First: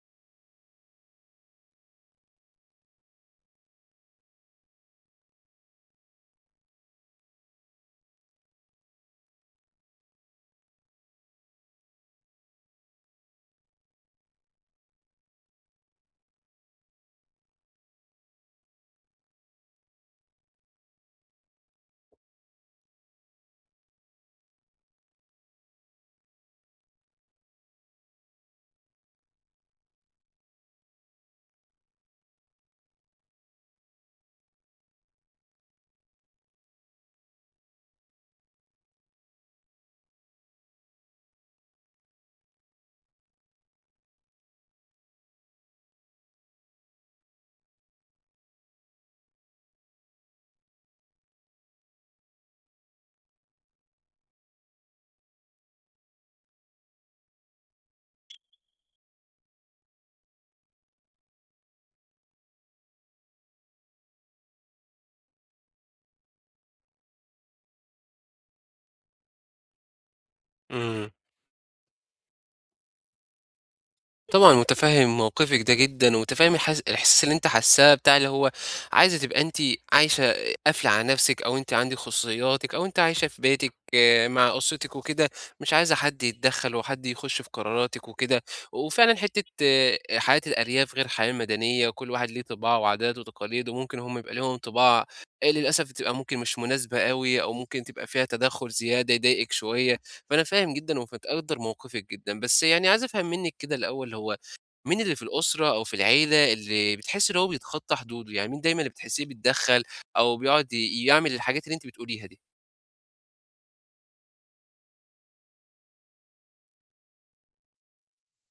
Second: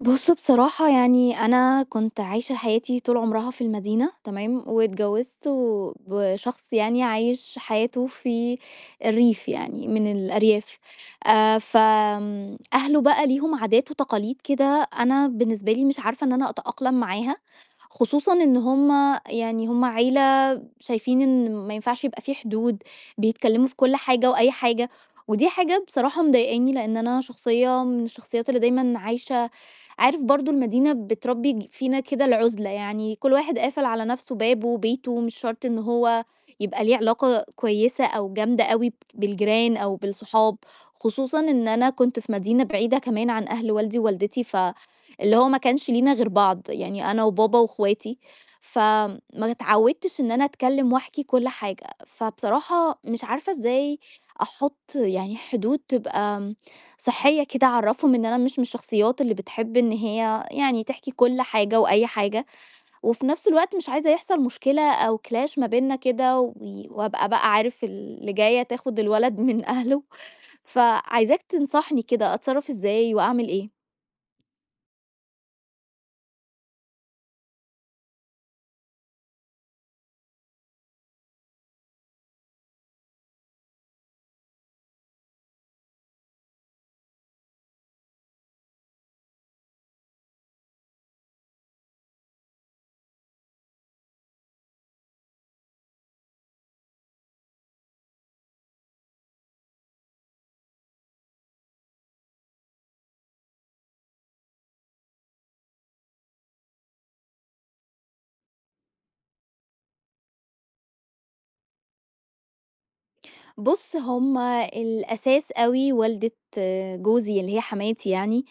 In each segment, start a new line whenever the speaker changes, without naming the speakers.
بُص، بصراحة يعني أنا كنت عايشة حياتي طول عمرها في المدينة، تمام، واتجوزت و بشخص يعني عايش حياته في الريف، يعني من الأرياف. فآمم أهله بقى ليهم عادات وتقاليد كده، أنا بالنسبة لي مش عارفة إن أنا أتأقلم معاها، خصوصًا إن هُم يعني هُم عيلة شايفين إن ما ينفعش يبقى في حدود، بيتكلموا في كل حاجة وأي حاجة. ودي حاجة بصراحة مضايقاني، لإن أنا شخصية من الشخصيات اللي دايمًا عايشة، عارف، برضه المدينة بتربي فينا كده العزلة، يعني كل واحد قافل على نفسه بابه وبيته، مش شرط ان هو يبقى ليه علاقة كويسة او جامدة قوي بالجيران او بالصحاب. خصوصا ان انا كنت في مدينة بعيدة كمان عن اهل والدي ووالدتي، ف اللي هو ما كانش لينا غير بعض، يعني انا وبابا واخواتي. فما اتعودتش ان انا اتكلم واحكي كل حاجة، فبصراحة مش عارفة ازاي احط يعني حدود تبقى صحية كده، أعرّفهم إن أنا مش من الشخصيات اللي بتحب إن هي يعني تحكي كل حاجة وأي حاجة. وفي نفس الوقت مش عايزة يحصل مشكلة أو clash ما بيننا كده، وي وأبقى بقى عارف اللي جاية تاخد الولد من أهله،
إمم،
فعايزاك تنصحني كده أتصرّف إزاي وأعمل إيه؟
طبعًا متفهم موقفِك ده جدًا، ومتفهم الإحساس اللي أنتِ حاساه بتاع اللي هو عايزة تبقى أنتِ عايشة قافلة على نفسِك، أو أنتِ عندِك خصوصياتِك، أو أنتِ عايشة في بيتِك آه، مع أسرتِك وكده، مش عايزة حد يتدخّل وحد يخش في قراراتِك وكده، وفعلًا حتة آه، حياة الأرياف غير الحياة المدنية، وكل واحد ليه طباعه وعاداته وتقاليد، وممكن هم يبقى ليهم طباع للأسف بتبقى ممكن مش مناسبة أوي، أو ممكن تبقى فيها تدخُّل زيادة يضايقِك شوية. فأنا فاهم جدًا ومتقدّر موقفِك جدًا، بس يعني عايز أفهم منِّك كده الأول هو مين اللي في الأسرة أو في العيلة اللي بتحسّي إن هو بيتخطّى حدوده، يعني مين دايمًا اللي بتحسّيه بيتدخّل أو بيقعد يعمل الحاجات اللي أنتِ بتقوليها دي؟
بُص، هم الأساس أوي والدة، آه، جوزي اللي هي حماتي يعني.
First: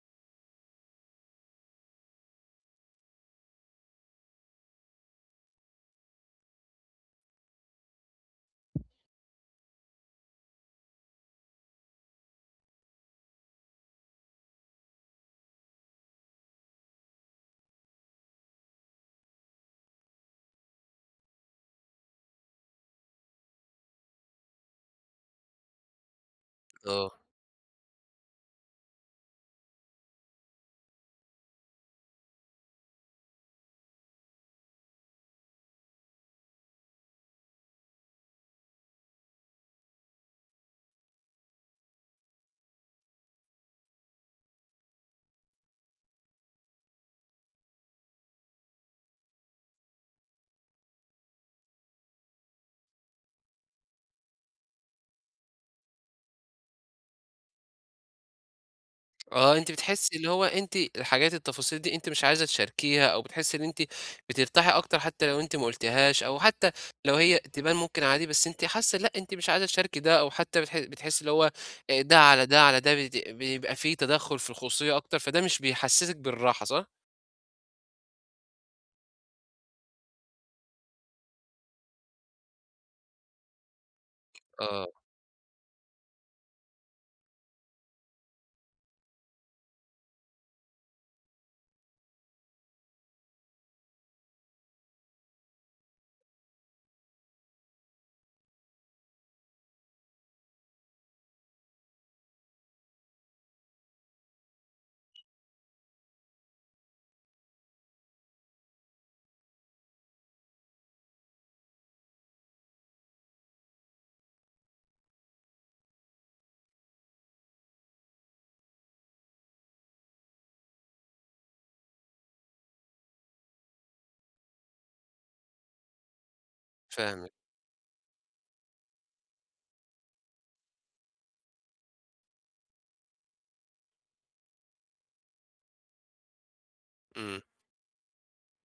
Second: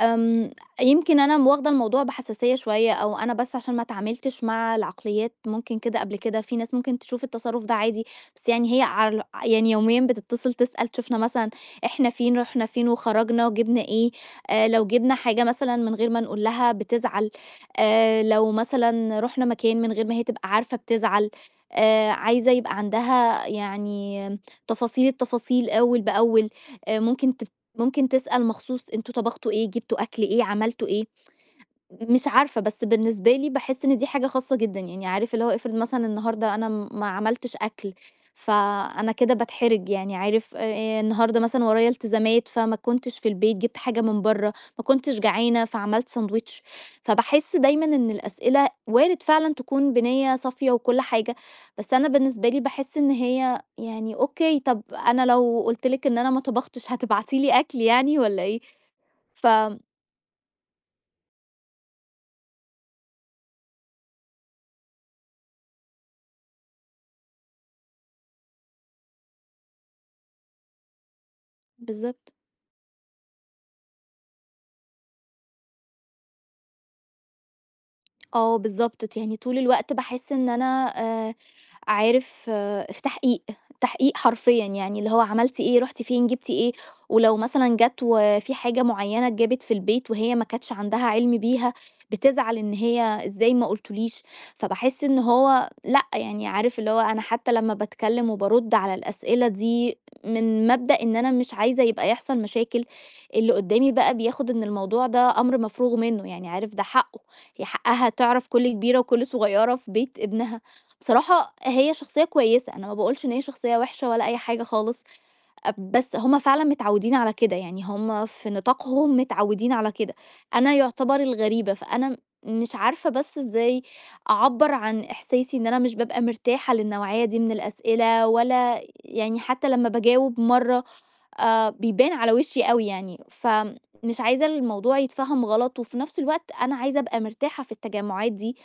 آمم، يمكن أنا واخدة الموضوع بحساسية شوية، أو أنا بس عشان ما اتعاملتش مع العقليات ممكن كده قبل كده، في ناس ممكن تشوف التصرُّف ده عادي. بس يعني هي يعني يوميًا بتتصل تسأل شُفنا مثلًا إحنا فين، رُحنا فين وخرجنا وجِبنا إيه. لو جِبنا حاجة مثلًا من غير ما نقول لها بتزعل. لو مثلًا رُحنا مكان من غير ما هي تبقى عارفة بتزعل. عايزة يبقى عندها يعني تفاصيل التفاصيل أول بأول. آآ
آه.
ممكن تف ممكن تسأل مخصوص أنتم طبختوا إيه، جبتوا أكل إيه، عملتوا إيه. مش عارفة، بس بالنسبة لي باحس إن دي حاجة خاصة جدًا، يعني عارف اللي هو افرض مثلًا النهارده أنا ما عملتش أكل، فأنا كده باتحرج يعني، عارف، النهارده مثلًا ورايا التزامات، فما كنتش في البيت، جِبت حاجة من برّه، ما كنتش جعانة فعملت ساندويتش. فباحس دايمًا إن الأسئلة وارد فعلًا تكون بنية صافية وكل حاجة، بس أنا بالنسبة لي باحس إن هي يعني أوكي، طب أنا لو قُلت لِك إن أنا ما طبختش هتبعتي لي أكل يعني، والّا إيه؟ ف
آه، أنتِ بتحسّي اللي هو أنتِ الحاجات التفاصيل دي أنتِ مش عايزة تشاركيها، أو بتحسّي إن أنتِ بترتاحي أكتر حتى لو أنتِ ما قُلتيهاش، أو حتى لو هي تبان ممكن عادي بس أنتِ حاسّة لأ، أنتِ مش عايزة تشاركي ده، أو حتى بتحسّي اللي هو ده
بالضبط.
على ده على ده بيبقى في تدخُّل في الخصوصية أكتر، فده مش بيحسّسِك بالراحة صح؟
آه بالضبط، يعني طول الوقت باحس إن أنا آآ عارف، آه، في تحقيق، تحقيق حرفيًا،
آه،
يعني اللي هو عملتِ إيه، رُحتِ فين، جبتِ إيه. ولو مثلًا جات وفي حاجة معيّنة اتجابت في البيت وهي ما كانتش عندها علم بيها، بتزعل إن هي إزاي ما قلتوليش. فباحس إن هو لأ، يعني عارف اللي هو أنا حتى لمّا باتكلم وبارُد على الأسئلة دي من مبدأ إن أنا مش عايزة يبقى يحصل مشاكل، اللي قدامي بقى بياخد إن الموضوع ده أمر مفروغ منه، يعني عارف ده حقه. هي حقها تعرف كل كبيرة وكل صغيرة في بيت ابنها. بصراحة هي شخصية كويسة، أنا ما باقولش إن هي شخصية وحشة ولا أي حاجة خالص، بس هم فعلًا متعودين على كده، يعني هم في نطاقهم متعودين على كده، أنا يعتبر الغريبة. فأنا مش عارفة بس إزاي أعبّر عن إحساسي إن أنا مش بابقى مرتاحة للنوعية
فاهمِك،
دي من الأسئلة، ولا يعني حتى لمّا باجاوب مرّة بيبان على وشي أوي يعني. فمش عايزة الموضوع يتفهم غلط، وفي نفس الوقت أنا عايزة أبقى
إمم،
مرتاحة في التجمعات دي،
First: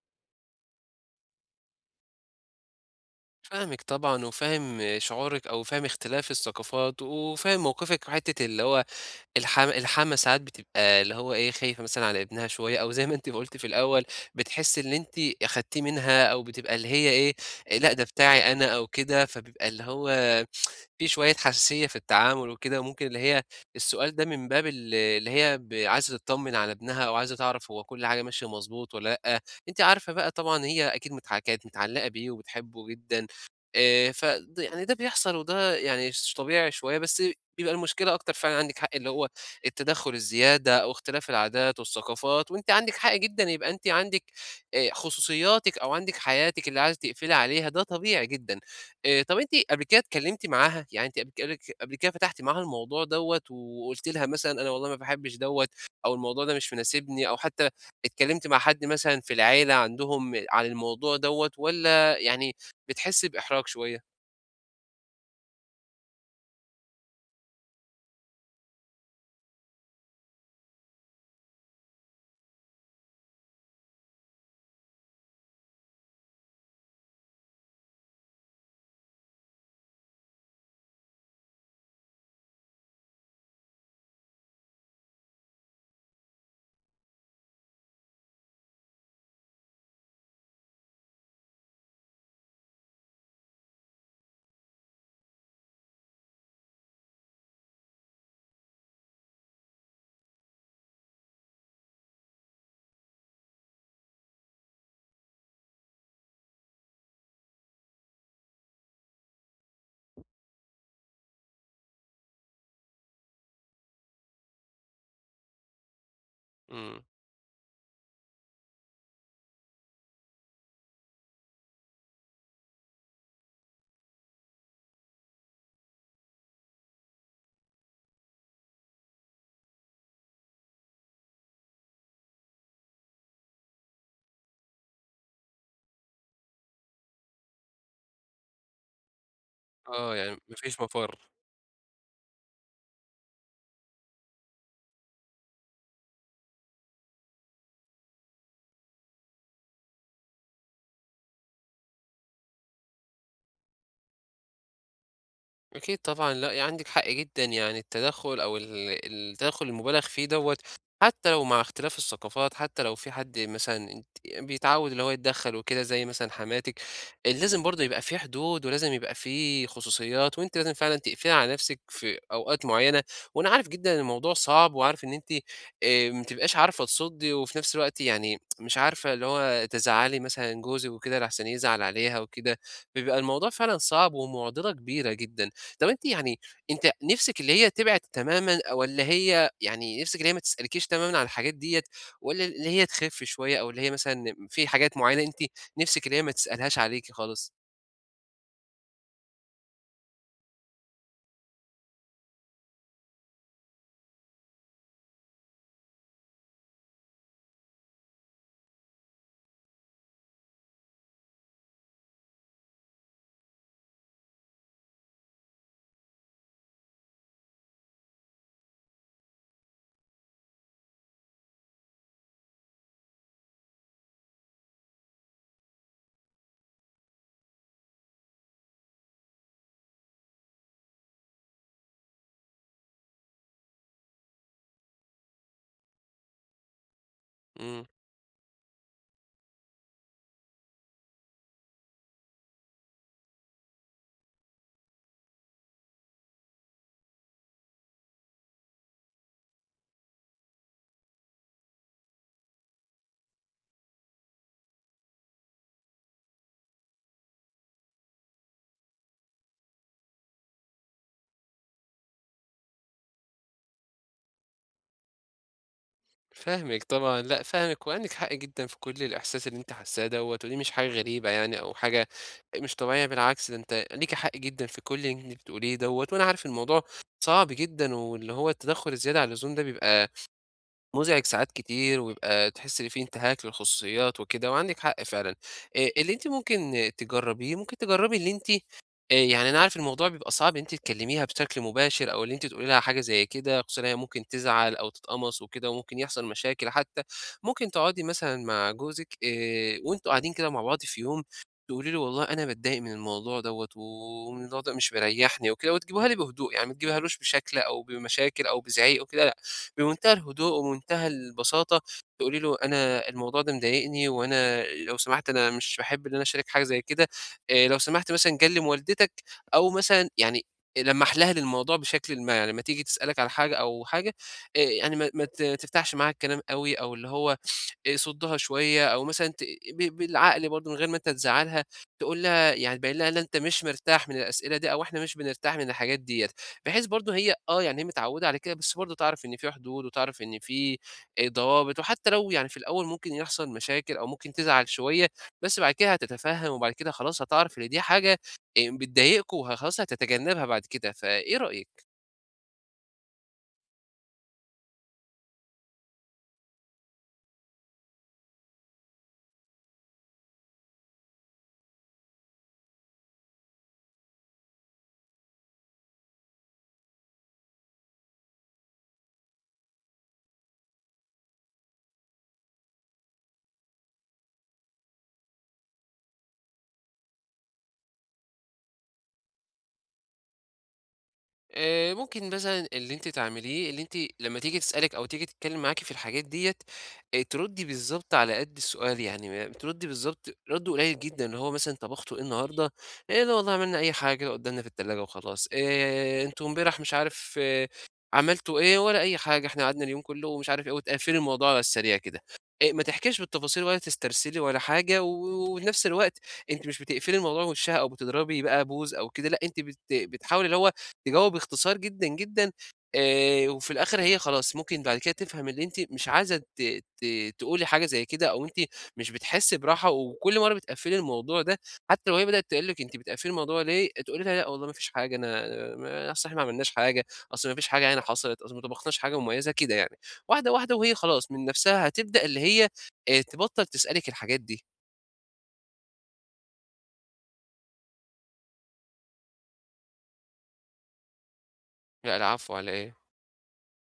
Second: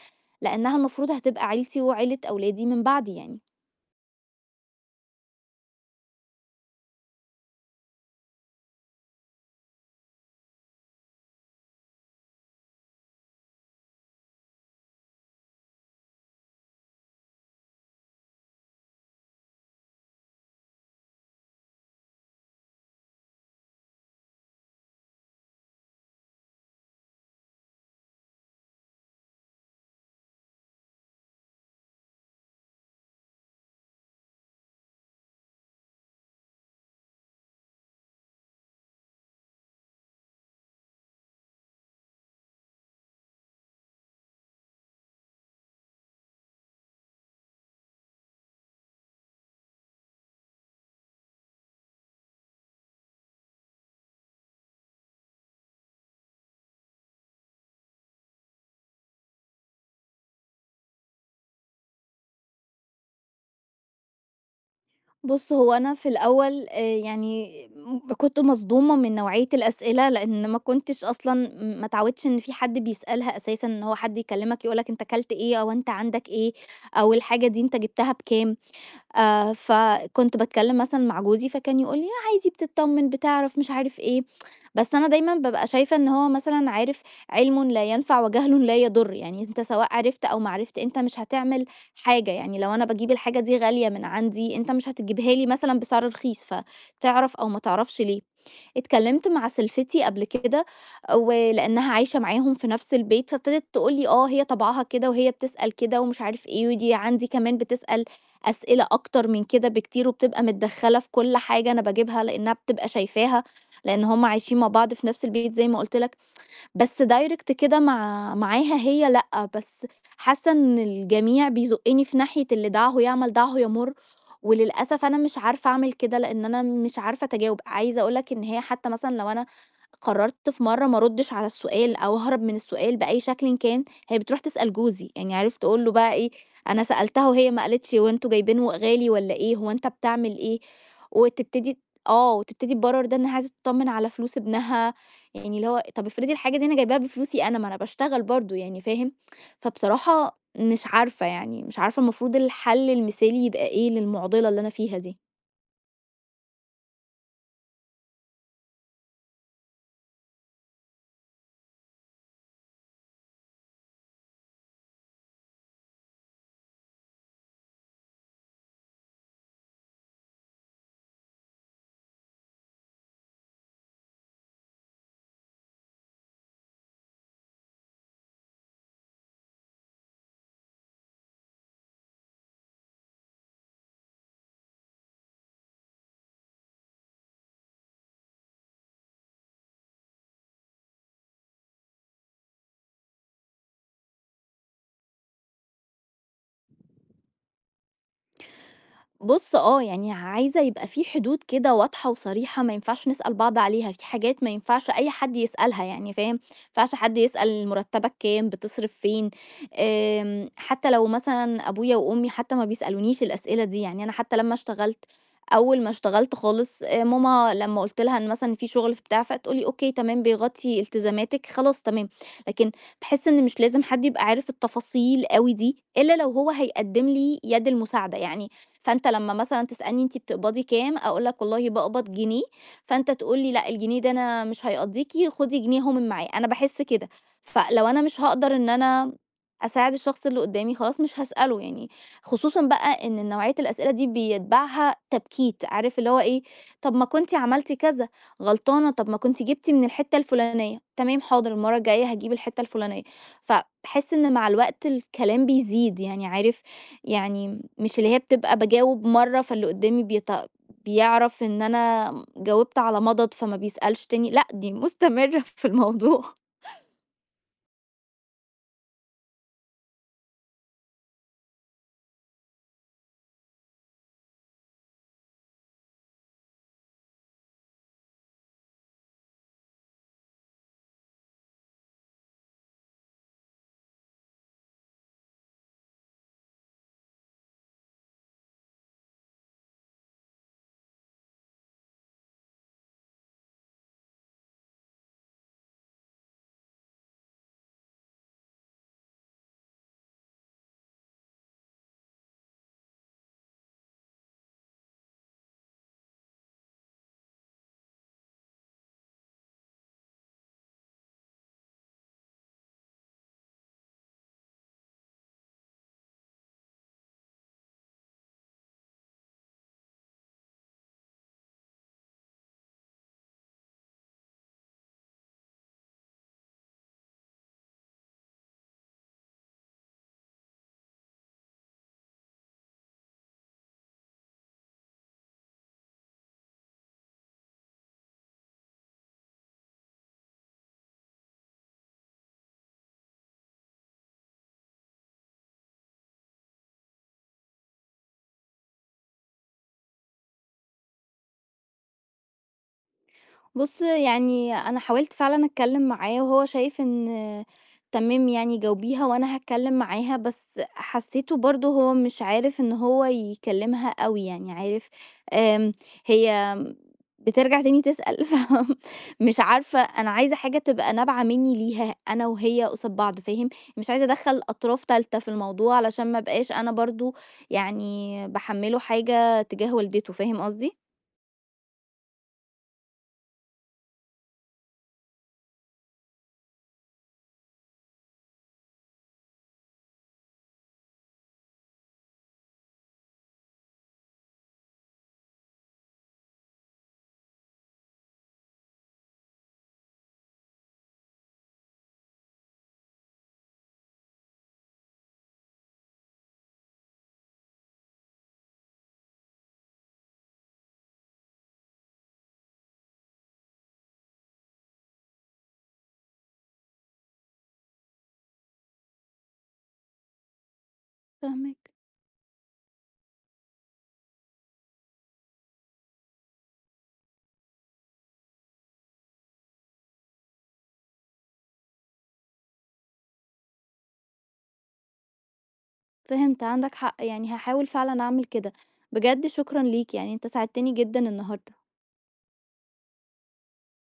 لأنها المفروض هتبقى عيلتي وعيلة أولادي من بعدي يعني.
فاهمِك طبعًا وفاهم شعورِك أو فاهم اختلاف الثقافات، وفاهم موقفِك في حتّة اللي هو الحامة ساعات بتبقى اللي هو إيه، خايفة مثلًا على ابنها شوية أو زي ما أنتِ قُلتِ في الأول، بتحسّي إن أنتِ أخدتيه منها أو بتبقى اللي هي إيه، إيه، لأ ده بتاعي أنا أو كده، فبيبقى اللي هو في شوية حساسية في التعامل وكده، وممكن اللي هي السؤال ده من باب اللي هي عايزة تطمن على ابنها أو عايزة تعرف هو كل حاجة ماشية مضبوط والّا لأ، أنتِ عارفة بقى طبعًا هي أكيد كانت متعلقة بيه وبتحبه جدًا، يعني ده بيحصل وده يعني طبيعي شوية، بس بيبقى المشكلة أكتر فعلًا عندِك حق اللي هو التدخُّل الزيادة أو اختلاف العادات والثقافات، وأنتِ عندِك حق جدًا يبقى أنتِ عندِك خصوصياتِك أو عندِك حياتِك اللي عايزة تقفلي عليها، ده طبيعي جدًا. طب أنتِ قبل كده اتكلمتِ معاها؟ يعني أنتِ قبل كده قبل كده فتحتِ معاها الموضوع دوّة وقُلتِ لها مثلًا أنا والله ما باحبش دوّة أو الموضوع ده مش مناسبني أو حتى اتكلمتِ مع حد مثلًا في العيلة عندهم عن الموضوع دوّة والّا يعني بتحسّي بإحراج شوية؟
بُص، هو أنا في الأول يعني كنت مصدومة من نوعية الأسئلة، لإن ما كنتش أصلًا ما اتعودتش إن في حد بيسألها أساسًا، إن هو حد يكلمك يقول لك أنت كلت إيه أو أنت عندك إيه، أو الحاجة دي أنت جبتها بكام. فكنت باتكلّم مثلًا مع جوزي فكان يقول لي: "عادي بتتطمّن، بتعرف،" مش عارف إيه. بس أنا دايمًا بابقى شايفة إن هو مثلًا عارف، علمٌ لا ينفع وجهلٌ لا يضُر، يعني أنت سواء عرفت أو ما عرفت أنت مش هتعمل حاجة، يعني لو أنا باجيب الحاجة دي غالية من عندي، أنت مش هتجيبها لي مثلًا بسعر رخيص، فتعرف أو ما تعرفش ليه. اتكلمت مع سلفتي قبل كده، ولأنها عايشة معاهم في نفس البيت، فابتدت تقول لي اه هي طبعها كده وهي بتسأل كده ومش عارف ايه، ودي عندي كمان بتسأل أسئلة أكتر من كده بكتير، وبتبقى متدخلة في كل حاجة أنا بجيبها لأنها بتبقى شايفاها، لأن هم عايشين مع بعض في نفس البيت زي ما قلت لك.
إمم.
بس direct كده معاها هي لأ، بس حاسة إن الجميع بيزقّني في ناحية اللي دعهُ يعمل دعهُ يَمُرّ، وللأسف أنا مش عارفة أعمل كده لإن أنا مش عارفة أتجاوب. عايزة أقول لك إن هي حتى مثلًا لو أنا قررت في مرّة ما أردّش على السؤال أو أهرب من السؤال بأي شكلٍ كان، هي بتروح تسأل جوزي، يعني عارف تقول له بقى إيه، أنا سألتها وهي ما قالتش، هو أنتم جايبينه غالي والّا إيه، هو أنت
آه، يعني
بتعمل
ما
إيه؟
فيش مفر.
وتبتدي، آه، وتبتدي تبرر ده إنها عايزة تطمن على فلوس ابنها، يعني اللي هو طب افرضي الحاجة دي أنا جايباها بفلوسي أنا، ما أنا باشتغل برضه يعني فاهم؟ فبصراحة مش عارفة يعني، مش عارفة المفروض الحل المثالي يبقى إيه للمعضلة اللي أنا فيها دي.
أكيد طبعًا، لأ، عندِك حق جدًا، يعني التدخُّل أو ال التدخُّل المُبالغ فيه دوّة، حتى لو مع اختلاف الثقافات، حتى لو في حد مثلًا أنتِ بيتعوّد اللي هو يتدخّل وكده زي مثلًا حماتِك، لازم برضه يبقى في حدود ولازم يبقى في خصوصيات، وأنتِ لازم فعلًا تقفلي على نَفْسِك في أوقات معيّنة، وأنا عارف جدًا إن الموضوع صعب وعارف إن أنتِ ما بتبقاش عارفة تصُدّي وفي نَفْس الوقت يعني مش عارفة اللي هو تزعّلي مثلًا جوزِك وكده لأحسن يزعل عليها وكده، بيبقى الموضوع فعلًا صعب ومعضلة كبيرة جدًا. طب أنتِ يعني أنتِ نِفْسِك اللي هي تبعد تمامًا والّا هي يعني نِفْسِك اللي هي ما تسألكيش تمامًا على الحاجات ديّة والّا اللي هي تخِف شوية أو اللي هي مثلًا في حاجات معيّنة أنتِ نِفْسِك اللي هي ما تسألهاش عليكِ خالص؟
بُص، آه، يعني عايزة يبقى في حدود كده واضحة وصريحة ما ينفعش نسأل بعض عليها، في حاجات ما ينفعش أي حد يسألها يعني فاهم؟ ما ينفعش حد يسأل مرتبك كام، بتصرف فين. حتى لو مثلًا أبويا وأمي حتى ما بيسألونيش الأسئلة دي، يعني أنا حتى لمّا اشتغلت أول ما اشتغلت خالص ماما لمّا قُلت لها إن مثلًا في شغل في بتاع، فتقول لي: "أوكي تمام بيغطي التزاماتِك خلاص تمام." لكن باحس إن مش لازم حد يبقى عارف التفاصيل أوي دي، إلا لو هو هيقدم لي يد المساعدة. يعني فأنت لمّا مثلًا تسألني أنتِ بتقبضي كام، أقول لك والله باقبض جنيه، فأنت تقول لي لأ الجنيه ده أنا مش هيقضيكِ، خدي جنيه أهو من معاه، أنا باحس كده.
إمم.
فلو أنا مش هاقدر إن أنا أساعد الشخص اللي قدامي خلاص مش هاسأله يعني، خصوصًا بقى إن نوعية الأسئلة دي بيتبعها تبكيت، عارف اللي هو إيه، طب ما كنتِ عملتِ كذا، غلطانة، طب ما كنتِ جبتِ من الحتة الفلانية، تمام حاضر المرة الجاية هاجيب الحتة الفلانية. فباحس إن مع الوقت الكلام بيزيد، يعني عارف، يعني مش اللي هي بتبقى باجاوب مرة فاللي قدامي بيعرف إن أنا جاوبت على مضض فما بيسألش تاني، لأ دي مستمرة في الموضوع.
فاهمِك طبعًا، لأ فاهمِك وعندِك حق جدًا في كل الإحساس اللي أنتِ حاسّاه دوّة ودي مش حاجة غريبة يعني أو حاجة مش طبيعية بالعكس، ده أنتِ ليكِ حق جدًا في كل اللي أنتِ بتقوليه دوّة وأنا عارف الموضوع صعب جدًا واللي هو التدخُّل الزيادة عن اللزوم ده بيبقى مُزعج ساعات كتير، ويبقى تحس إن في انتهاك للخصوصيات وكده، وعندِك حق فعلًا. اللي أنتِ ممكن تجرّبيه، ممكن تجرّبي اللي أنتِ يعني أنا عارف الموضوع بيبقى صعب إن أنتِ تكلميها بشكل مباشر أو إن أنتِ تقولي لها حاجة زي كده، خصوصًا إن هي ممكن تزعل أو تتقمص وكده وممكن يحصل مشاكل حتى، ممكن تقعدي مثلًا مع جوزِك وأنتم قاعدين كده مع بعض في يوم، تقولي له والله أنا متضايق من الموضوع دوّة والموضوع ده مش مريحني وكده وتجيبوها لي بهدوء، يعني ما تجيبيهالوش بشكل أو بمشاكل أو بزعيق وكده لأ، بمنتهى الهدوء ومنتهى البساطة تقولي له أنا الموضوع ده مضايقني وأنا لو سمحت أنا مش باحب إن أنا أشارك حاجة زي كده. لو سمحت مثلًا كلم والدتك أو مثلًا يعني لمّح لها للموضوع بشكلٍ ما، يعني لمّا تيجي تسألك على حاجة أو حاجة يعني ما تفتحش معاها الكلام أوي أو اللي هو صدّها شوية أو مثلًا بالعقل برضه من غير ما أنت تزعّلها، تقول لها يعني تبين لها إن أنت مش مرتاح من الأسئلة دي أو إحنا مش بنرتاح من الحاجات ديّة، بحيث برضه هي آه، يعني هي متعوّدة على كده بس برضه تعرف إن في حدود وتعرف إن في ضوابط، وحتى لو يعني في الأول ممكن يحصل مشاكل أو ممكن تزعل شوية، بس بعد كده هتتفهم، وبعد كده خلاص هتعرف إن دي حاجة بتضايقكم خلاص هتتجنبها بعد كده، فإيه رأيك؟
بُص، يعني أنا حاولت فعلًا أتكلّم معاه وهو شايف إن تمام يعني جاوبيها وأنا هاتكلّم معاها، بس حسّيته برضه هو مش عارف إن هو يكلّمها أوي يعني عارف. آمم، هي بترجع تاني تسأل فمش عارفة، أنا عايزة حاجة تبقى نابعة منّي ليها أنا وهي قصاد بعض فاهم، مش عايزة أدخّل أطراف تالتة في الموضوع علشان ما أبقاش أنا برضه يعني باحمّله حاجة تجاه والدته، فاهم قصدي؟
ممكن مثلًا اللي أنتِ تعمليه، اللي أنتِ لمّا تيجي تسألِك أو تيجي تتكلم معاكِ في الحاجات ديّة، تردي بالضبط على قد السؤال، يعني ما تردي بالضبط رد قليل جدًا، اللي هو مثلًا طبختوا إيه النهارده؟ إيه ده والله عملنا أي حاجة كده قدامنا في التلاجة وخلاص. أنتم امبارح مش عارف آه، عملتوا إيه ولا أي حاجة، إحنا قعدنا اليوم كله ومش عارف إيه، وتقفلي الموضوع على السريع كده. ما تحكيش بالتفاصيل ولا تسترسلي ولا حاجة، وفي نفس الوقت أنتِ مش بتقفلي الموضوع في وشها أو بتضربي بقى بوز أو كده، لأ أنتِ بتحاولي اللي هو تجاوب باختصار جدًا، جدًا وفي الآخر هي خلاص ممكن بعد كده تفهم اللي أنتِ مش عايزة ت ت تقولي حاجة زي كده أو أنتِ مش بتحسّي براحة، وكل مرّة بتقفّلي الموضوع ده
فاهماك.
حتى لو هي بدأت تقول لِك أنتِ بتقفّلي الموضوع ليه، تقولي لها لأ والله ما فيش حاجة أنا ما أصل إحنا ما عملناش حاجة، أصل ما فيش حاجة هنا حصلت، أصل ما طبخناش حاجة مميزة كده يعني، واحدة، واحدة وهي خلاص من نَفْسها هتبدأ اللي هي تبطّل تسألِك الحاجات دي.
فهمت، عندك حق، يعني هاحاول فعلًا أعمل كده. بجد شكرًا ليك، يعني أنت ساعدتني جدًا النهارده.
لأ، العفو على إيه؟